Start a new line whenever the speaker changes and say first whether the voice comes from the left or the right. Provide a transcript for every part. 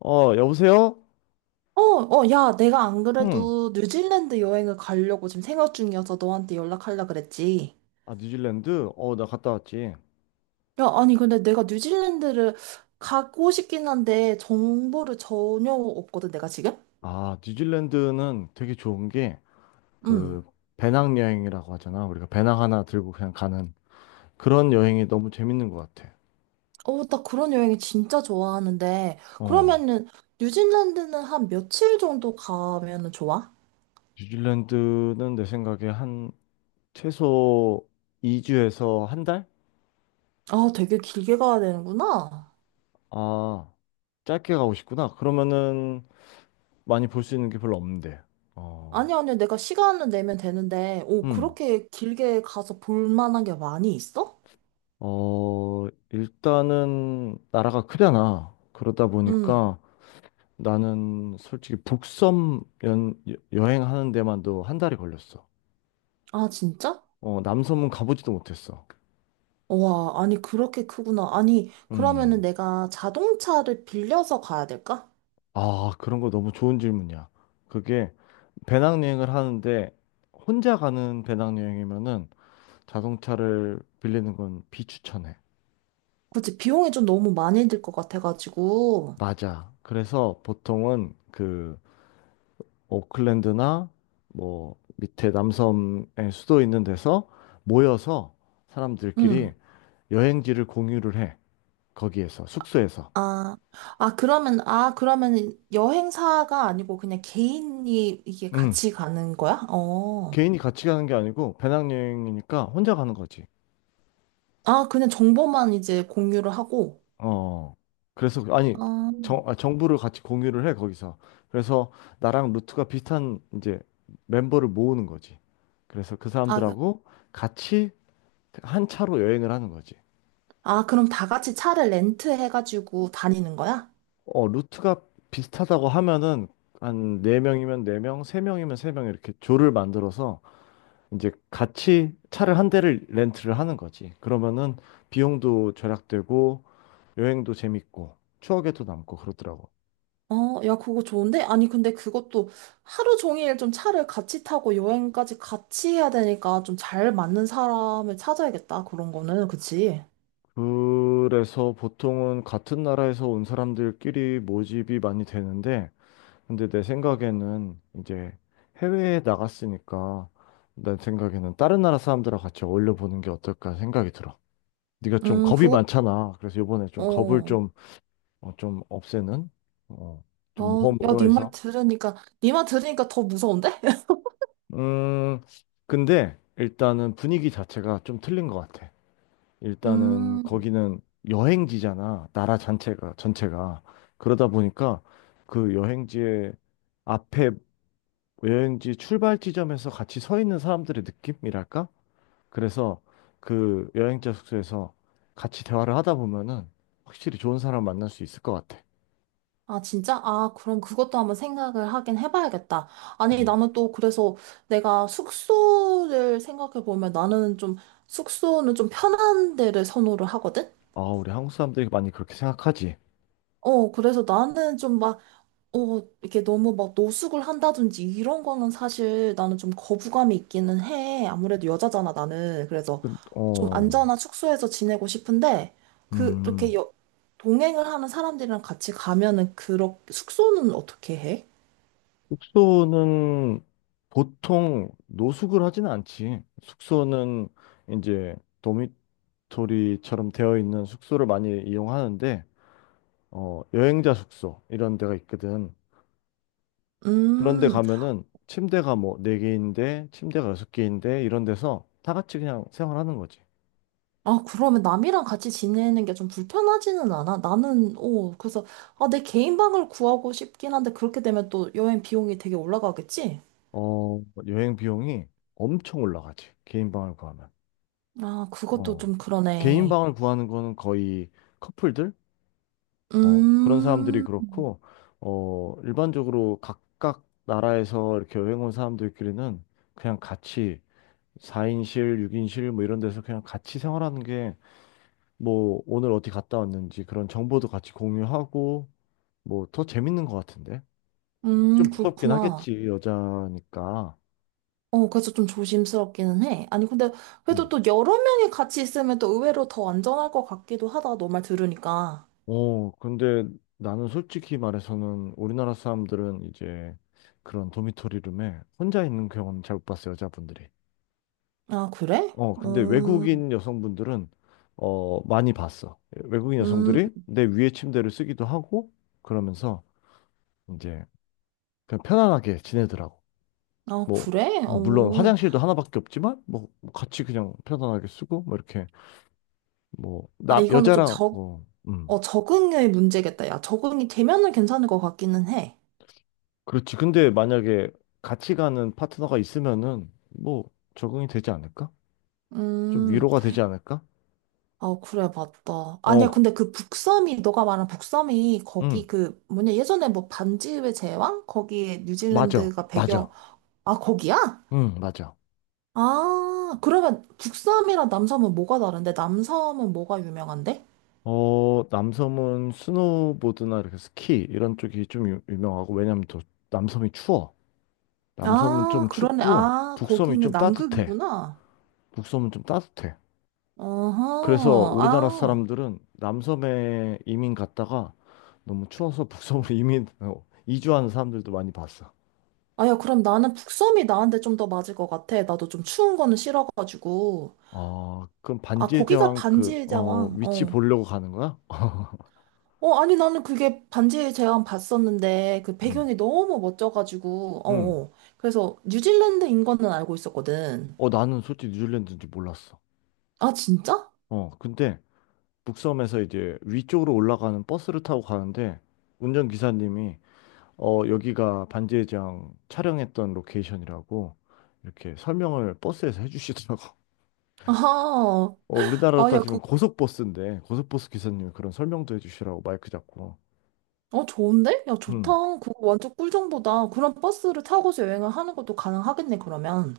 left: 여보세요?
right: 야, 내가 안
left: 응.
right: 그래도 뉴질랜드 여행을 가려고 지금 생각 중이어서 너한테 연락하려 그랬지.
left: 아, 뉴질랜드? 나 갔다 왔지.
right: 야, 아니, 근데 내가 뉴질랜드를 가고 싶긴 한데 정보를 전혀 없거든, 내가 지금?
left: 아, 뉴질랜드는 되게 좋은 게,
right: 응.
left: 그, 배낭여행이라고 하잖아. 우리가 배낭 하나 들고 그냥 가는 그런 여행이 너무 재밌는 것 같아.
right: 어, 나 그런 여행이 진짜 좋아하는데,
left: 어,
right: 그러면은 뉴질랜드는 한 며칠 정도 가면은 좋아?
left: 뉴질랜드는 내 생각에 한 최소 2주에서 한 달?
right: 아, 되게 길게 가야 되는구나.
left: 아, 짧게 가고 싶구나. 그러면은 많이 볼 수 있는 게 별로 없는데.
right: 아니,
left: 어,
right: 아니, 내가 시간을 내면 되는데, 오,
left: 음.
right: 그렇게 길게 가서 볼 만한 게 많이 있어?
left: 일단은 나라가 크잖아. 그러다
right: 응.
left: 보니까 나는 솔직히 북섬 여행하는 데만도 한 달이 걸렸어.
right: 아, 진짜?
left: 남섬은 가보지도 못했어.
right: 와, 아니, 그렇게 크구나. 아니, 그러면은
left: 음.
right: 내가 자동차를 빌려서 가야 될까?
left: 아, 그런 거 너무 좋은 질문이야. 그게 배낭여행을 하는데 혼자 가는 배낭여행이면은 자동차를 빌리는 건 비추천해.
right: 그치, 비용이 좀 너무 많이 들 것 같아가지고.
left: 맞아. 그래서 보통은 그 오클랜드나 뭐 밑에 남섬의 수도 있는 데서 모여서 사람들끼리
right: 응.
left: 여행지를 공유를 해. 거기에서, 숙소에서.
right: 아, 그러면 여행사가 아니고 그냥 개인이 이게
left: 응.
right: 같이 가는 거야? 어.
left: 개인이 같이 가는 게 아니고 배낭여행이니까 혼자 가는 거지.
right: 아, 그냥 정보만 이제 공유를 하고.
left: 어. 그래서, 아니,
right: 어.
left: 정보를 같이 공유를 해, 거기서. 그래서 나랑 루트가 비슷한 이제 멤버를 모으는 거지. 그래서 그
right: 아,
left: 사람들하고 같이 한 차로 여행을 하는 거지.
right: 그럼 다 같이 차를 렌트해가지고 다니는 거야?
left: 루트가 비슷하다고 하면은 한 네명이면네명세명이면세 명세 명이면 세명 이렇게 조를 만들어서 이제 같이 차를 한 대를 렌트를 하는 거지. 그러면은 비용도 절약되고 여행도 재밌고 추억에도 남고 그러더라고.
right: 어, 야, 그거 좋은데? 아니, 근데 그것도 하루 종일 좀 차를 같이 타고 여행까지 같이 해야 되니까 좀 잘 맞는 사람을 찾아야겠다. 그런 거는, 그치?
left: 그래서 보통은 같은 나라에서 온 사람들끼리 모집이 많이 되는데 근데 내 생각에는 이제 해외에 나갔으니까 내 생각에는 다른 나라 사람들하고 같이 어울려 보는 게 어떨까 생각이 들어. 네가 좀 겁이
right: 그거,
left: 많잖아. 그래서 이번에 좀 겁을
right: 어.
left: 좀, 좀 없애는 어, 좀
right: 어, 야,
left: 모험으로 해서
right: 네 말 들으니까 더 무서운데?
left: 음, 근데 일단은 분위기 자체가 좀 틀린 것 같아. 일단은
right: 음,
left: 거기는 여행지잖아. 나라 전체가, 전체가. 그러다 보니까 그 여행지의 앞에 여행지 출발 지점에서 같이 서 있는 사람들의 느낌이랄까? 그래서 그 여행자 숙소에서 같이 대화를 하다 보면은 확실히 좋은 사람 만날 수 있을 것 같아.
right: 아, 진짜? 아, 그럼 그것도 한번 생각을 하긴 해봐야겠다. 아니,
left: 음.
right: 나는 또 그래서 내가 숙소를 생각해보면 나는 좀, 숙소는 좀 편한 데를 선호를 하거든?
left: 아, 우리 한국 사람들이 많이 그렇게 생각하지.
right: 어, 그래서 나는 좀막 어, 이게 너무 막 노숙을 한다든지 이런 거는 사실 나는 좀 거부감이 있기는 해. 아무래도 여자잖아, 나는. 그래서
left: 근-
right: 좀
left: 어,
right: 안전한 숙소에서 지내고 싶은데, 그,
left: 음.
right: 이렇게 여, 동행을 하는 사람들이랑 같이 가면은, 그렇, 숙소는 어떻게 해?
left: 숙소는 보통 노숙을 하지는 않지. 숙소는 이제 도미토리처럼 되어 있는 숙소를 많이 이용하는데, 여행자 숙소 이런 데가 있거든. 그런 데
right: 음,
left: 가면은 침대가 뭐 네개인데 침대가 여섯 개인데 이런 데서 다 같이 그냥 생활하는 거지.
right: 아, 그러면 남이랑 같이 지내는 게 좀 불편하지는 않아? 나는, 어, 그래서, 아, 내 개인 방을 구하고 싶긴 한데, 그렇게 되면 또 여행 비용이 되게 올라가겠지?
left: 어, 여행 비용이 엄청 올라가지. 개인 방을 구하면.
right: 아, 그것도
left: 어.
right: 좀
left: 개인
right: 그러네.
left: 방을 구하는 거는 거의 커플들? 그런 사람들이
right: 음.
left: 그렇고, 일반적으로 각각 나라에서 이렇게 여행 온 사람들끼리는 그냥 같이 4인실, 6인실 뭐 이런 데서 그냥 같이 생활하는 게 뭐 오늘 어디 갔다 왔는지 그런 정보도 같이 공유하고 뭐 더 재밌는 것 같은데? 좀 무섭긴
right: 그렇구나.
left: 하겠지, 여자니까.
right: 어, 그래서 좀 조심스럽기는 해. 아니, 근데
left: 음.
right: 그래도 또 여러 명이 같이 있으면 또 의외로 더 안전할 것 같기도 하다, 너 말 들으니까.
left: 근데 나는 솔직히 말해서는 우리나라 사람들은 이제 그런 도미토리룸에 혼자 있는 경우는 잘못 봤어, 여자분들이.
right: 아, 그래?
left: 근데
right: 음,
left: 외국인 여성분들은 많이 봤어. 외국인
right: 음,
left: 여성들이 내 위에 침대를 쓰기도 하고 그러면서 이제 그냥 편안하게 지내더라고.
right: 아,
left: 뭐
right: 그래?
left: 물론
right: 어,
left: 화장실도 하나밖에 없지만 뭐 같이 그냥 편안하게 쓰고 뭐 이렇게 뭐
right: 아,
left: 남
right: 이거는 좀
left: 여자랑
right: 적,
left: 뭐
right: 어, 적응의 문제겠다. 야, 적응이 되면은 괜찮을 것 같기는 해.
left: 그렇지. 근데 만약에 같이 가는 파트너가 있으면은 뭐 적응이 되지 않을까? 좀
right: 음,
left: 위로가 되지 않을까?
right: 아, 그래, 맞다. 아니야,
left: 어,
right: 근데 그 북섬이, 너가 말한 북섬이 거기
left: 음,
right: 그, 뭐냐, 예전에 뭐 반지의 제왕? 거기에
left: 맞아.
right: 뉴질랜드가 배경,
left: 맞아.
right: 아, 거기야?
left: 맞아.
right: 아, 그러면 북섬이랑 남섬은 뭐가 다른데? 남섬은 뭐가 유명한데?
left: 남섬은 스노보드나 이렇게 스키 이런 쪽이 좀 유, 명하고 왜냐면 또 남섬이 추워. 남섬은
right: 아,
left: 좀
right: 그러네.
left: 춥고
right: 아,
left: 북섬이
right: 거기는
left: 좀 따뜻해.
right: 남극이구나.
left: 북섬은 좀 따뜻해. 그래서
right: 어허,
left: 우리나라
right: 아.
left: 사람들은 남섬에 이민 갔다가 너무 추워서 북섬으로 이주하는 사람들도 많이 봤어.
right: 아, 야, 그럼 나는 북섬이 나한테 좀 더 맞을 것 같아. 나도 좀 추운 거는 싫어가지고.
left: 그럼
right: 아,
left: 반지의
right: 거기가
left: 제왕 그
right: 반지의 제왕.
left: 위치
right: 어.
left: 보려고 가는 거야?
right: 어, 아니, 나는 그게 반지의 제왕 봤었는데, 그
left: 응.
right: 배경이 너무 멋져가지고,
left: 응.
right: 어, 어. 그래서 뉴질랜드인 거는 알고 있었거든.
left: 나는 솔직히 뉴질랜드인지 몰랐어.
right: 아, 진짜?
left: 근데 북섬에서 이제 위쪽으로 올라가는 버스를 타고 가는데 운전기사님이 여기가 반지의장 촬영했던 로케이션이라고 이렇게 설명을 버스에서 해주시더라고.
right: 아하.
left: 우리나라로
right: 아, 야,
left: 따지면
right: 그,
left: 고속버스인데 고속버스 기사님이 그런 설명도 해주시라고 마이크 잡고.
right: 어, 좋은데? 야,
left: 음.
right: 좋다. 그거 완전 꿀정보다. 그런 버스를 타고서 여행을 하는 것도 가능하겠네, 그러면.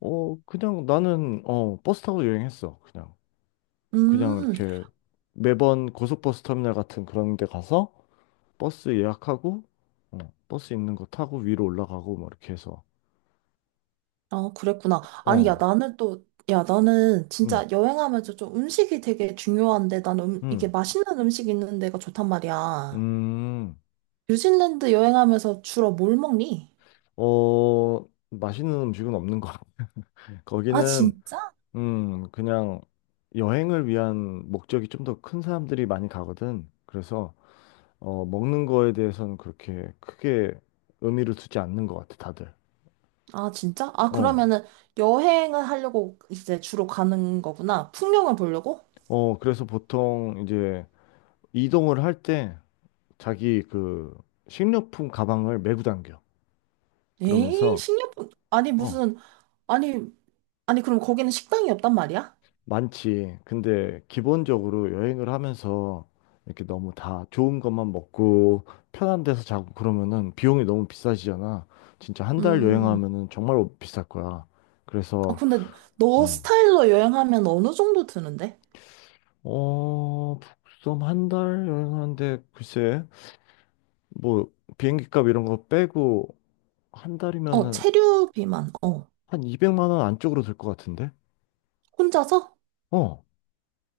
left: 그냥 나는 버스 타고 여행했어. 그냥. 그냥
right: 음,
left: 이렇게 매번 고속버스 터미널 같은 그런 데 가서 버스 예약하고 어, 버스 있는 거 타고 위로 올라가고 뭐 이렇게 해서
right: 아, 그랬구나. 아니, 야,
left: 어.
right: 나는 또, 야, 나는
left: 응.
right: 진짜 여행하면서 좀 음식이 되게 중요한데, 나는 이게
left: 음,
right: 맛있는 음식 있는 데가 좋단 말이야.
left: 음,
right: 뉴질랜드 여행하면서 주로 뭘 먹니?
left: 어, 맛있는 음식은 없는 것 같아.
right: 아,
left: 거기는,
right: 진짜?
left: 그냥 여행을 위한 목적이 좀 더 큰 사람들이 많이 가거든. 그래서, 먹는 거에 대해서는 그렇게 크게 의미를 두지 않는 것 같아, 다들.
right: 아, 진짜? 아,
left: 어,
right: 그러면은 여행을 하려고 이제 주로 가는 거구나. 풍경을 보려고?
left: 그래서 보통 이제 이동을 할 때 자기 그 식료품 가방을 메고 당겨.
right: 에이,
left: 그러면서,
right: 식료품, 아니,
left: 어,
right: 무슨, 아니, 아니, 그럼 거기는 식당이 없단 말이야?
left: 많지. 근데 기본적으로 여행을 하면서 이렇게 너무 다 좋은 것만 먹고 편한 데서 자고 그러면은 비용이 너무 비싸지잖아. 진짜 한 달
right: 음,
left: 여행하면은 정말 비쌀 거야.
right: 아,
left: 그래서
right: 근데 너
left: 음.
right: 스타일로 여행하면 어느 정도 드는데?
left: 어, 북섬 한 달 여행하는데 글쎄 뭐 비행기 값 이런 거 빼고 한
right: 어,
left: 달이면은
right: 체류 비만, 어.
left: 한 200만 원 안쪽으로 들 것 같은데?
right: 혼자서?
left: 어.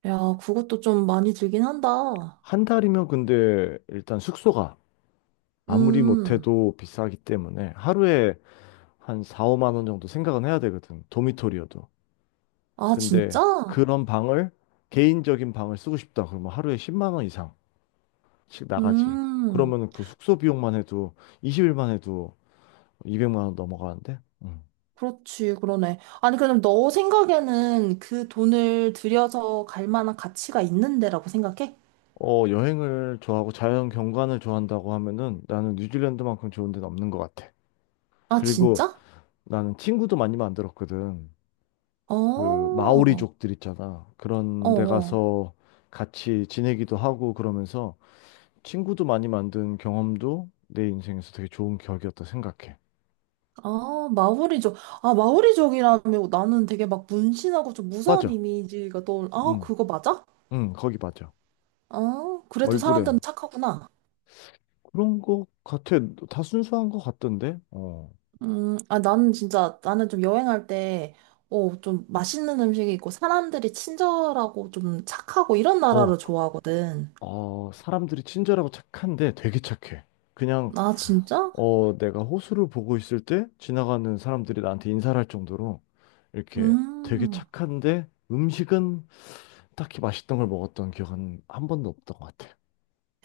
right: 야, 그것도 좀 많이 들긴 한다.
left: 한 달이면 근데 일단 숙소가 아무리
right: 음,
left: 못해도 비싸기 때문에 하루에 한 4, 5만 원 정도 생각은 해야 되거든. 도미토리여도.
right: 아,
left: 근데
right: 진짜?
left: 그런 방을 개인적인 방을 쓰고 싶다. 그러면 하루에 10만 원 이상씩 나가지.
right: 음,
left: 그러면 그 숙소 비용만 해도 20일만 해도 200만 원 넘어가는데. 음.
right: 그렇지, 그러네. 아니, 그럼 너 생각에는 그 돈을 들여서 갈 만한 가치가 있는 데라고 생각해?
left: 여행을 좋아하고 자연 경관을 좋아한다고 하면은 나는 뉴질랜드만큼 좋은 데는 없는 것 같아.
right: 아,
left: 그리고
right: 진짜?
left: 나는 친구도 많이 만들었거든.
right: 어,
left: 그
right: 어,
left: 마오리족들 있잖아. 그런 데
right: 어.
left: 가서 같이 지내기도 하고 그러면서 친구도 많이 만든 경험도 내 인생에서 되게 좋은 기억이었다 생각해.
right: 아, 마오리족. 아, 마오리족이라면 나는 되게 막 문신하고 좀 무서운
left: 맞아.
right: 이미지가 떠올, 아,
left: 응,
right: 그거 맞아?
left: 응, 거기 맞아.
right: 아, 그래도
left: 얼굴에.
right: 사람들은 착하구나.
left: 그런 거 같아. 다 순수한 거 같던데?
right: 아, 나는 진짜, 나는 좀 여행할 때, 어, 좀 맛있는 음식이 있고, 사람들이 친절하고 좀 착하고 이런
left: 어,
right: 나라를
left: 그-
right: 좋아하거든.
left: 사람들이 친절하고 착한데 되게 착해. 그냥,
right: 아, 진짜?
left: 내가 호수를 보고 있을 때 지나가는 사람들이 나한테 인사를 할 정도로 이렇게 되게
right: 음.
left: 착한데 음식은 딱히 맛있던 걸 먹었던 기억은 한 번도 없던 것 같아.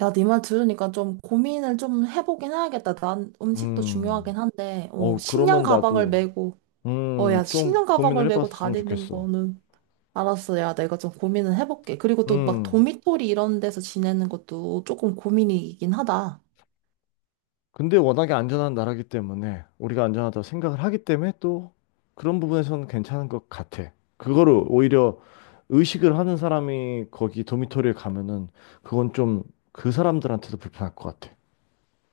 right: 야, 네 말 들으니까 좀 고민을 좀 해보긴 해야겠다. 난 음식도
left: 음,
right: 중요하긴 한데, 어, 식량
left: 그러면
right: 가방을
left: 나도
right: 메고, 어, 야,
left: 좀
right: 식량 가방을
left: 고민을
right: 메고
left: 해봤으면
right: 다니는
left: 좋겠어.
right: 거는 알았어. 야, 내가 좀 고민은 해볼게. 그리고 또 막
left: 음,
right: 도미토리 이런 데서 지내는 것도 조금 고민이긴 하다.
left: 근데 워낙에 안전한 나라기 때문에 우리가 안전하다고 생각을 하기 때문에 또 그런 부분에서는 괜찮은 것 같아. 그거를 오히려 의식을 하는 사람이 거기 도미토리에 가면은 그건 좀 그 사람들한테도 불편할 것 같아.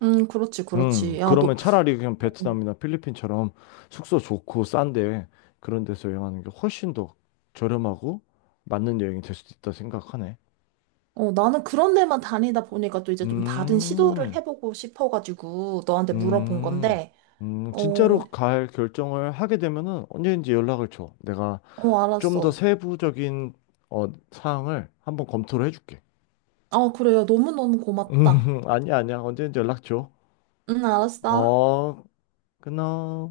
right: 그렇지, 그렇지. 야,
left: 그러면
right: 너,
left: 차라리 그냥 베트남이나 필리핀처럼 숙소 좋고 싼데 그런 데서 여행하는 게 훨씬 더 저렴하고 맞는 여행이 될 수도 있다 생각하네.
right: 어, 나는 그런 데만 다니다 보니까 또 이제 좀 다른 시도를
left: 음.
right: 해보고 싶어가지고 너한테 물어본
left: 음,
right: 건데,
left: 진짜로
right: 어,
left: 갈 결정을 하게 되면은 언제든지 연락을 줘. 내가 좀 더
right: 알았어.
left: 세부적인 사항을 한번 검토를 해줄게.
right: 어, 그래. 요 너무너무 고맙다.
left: 아니야, 아니야. 언제든지 연락 줘.
right: 응, 알았어.
left: 어, 끊어.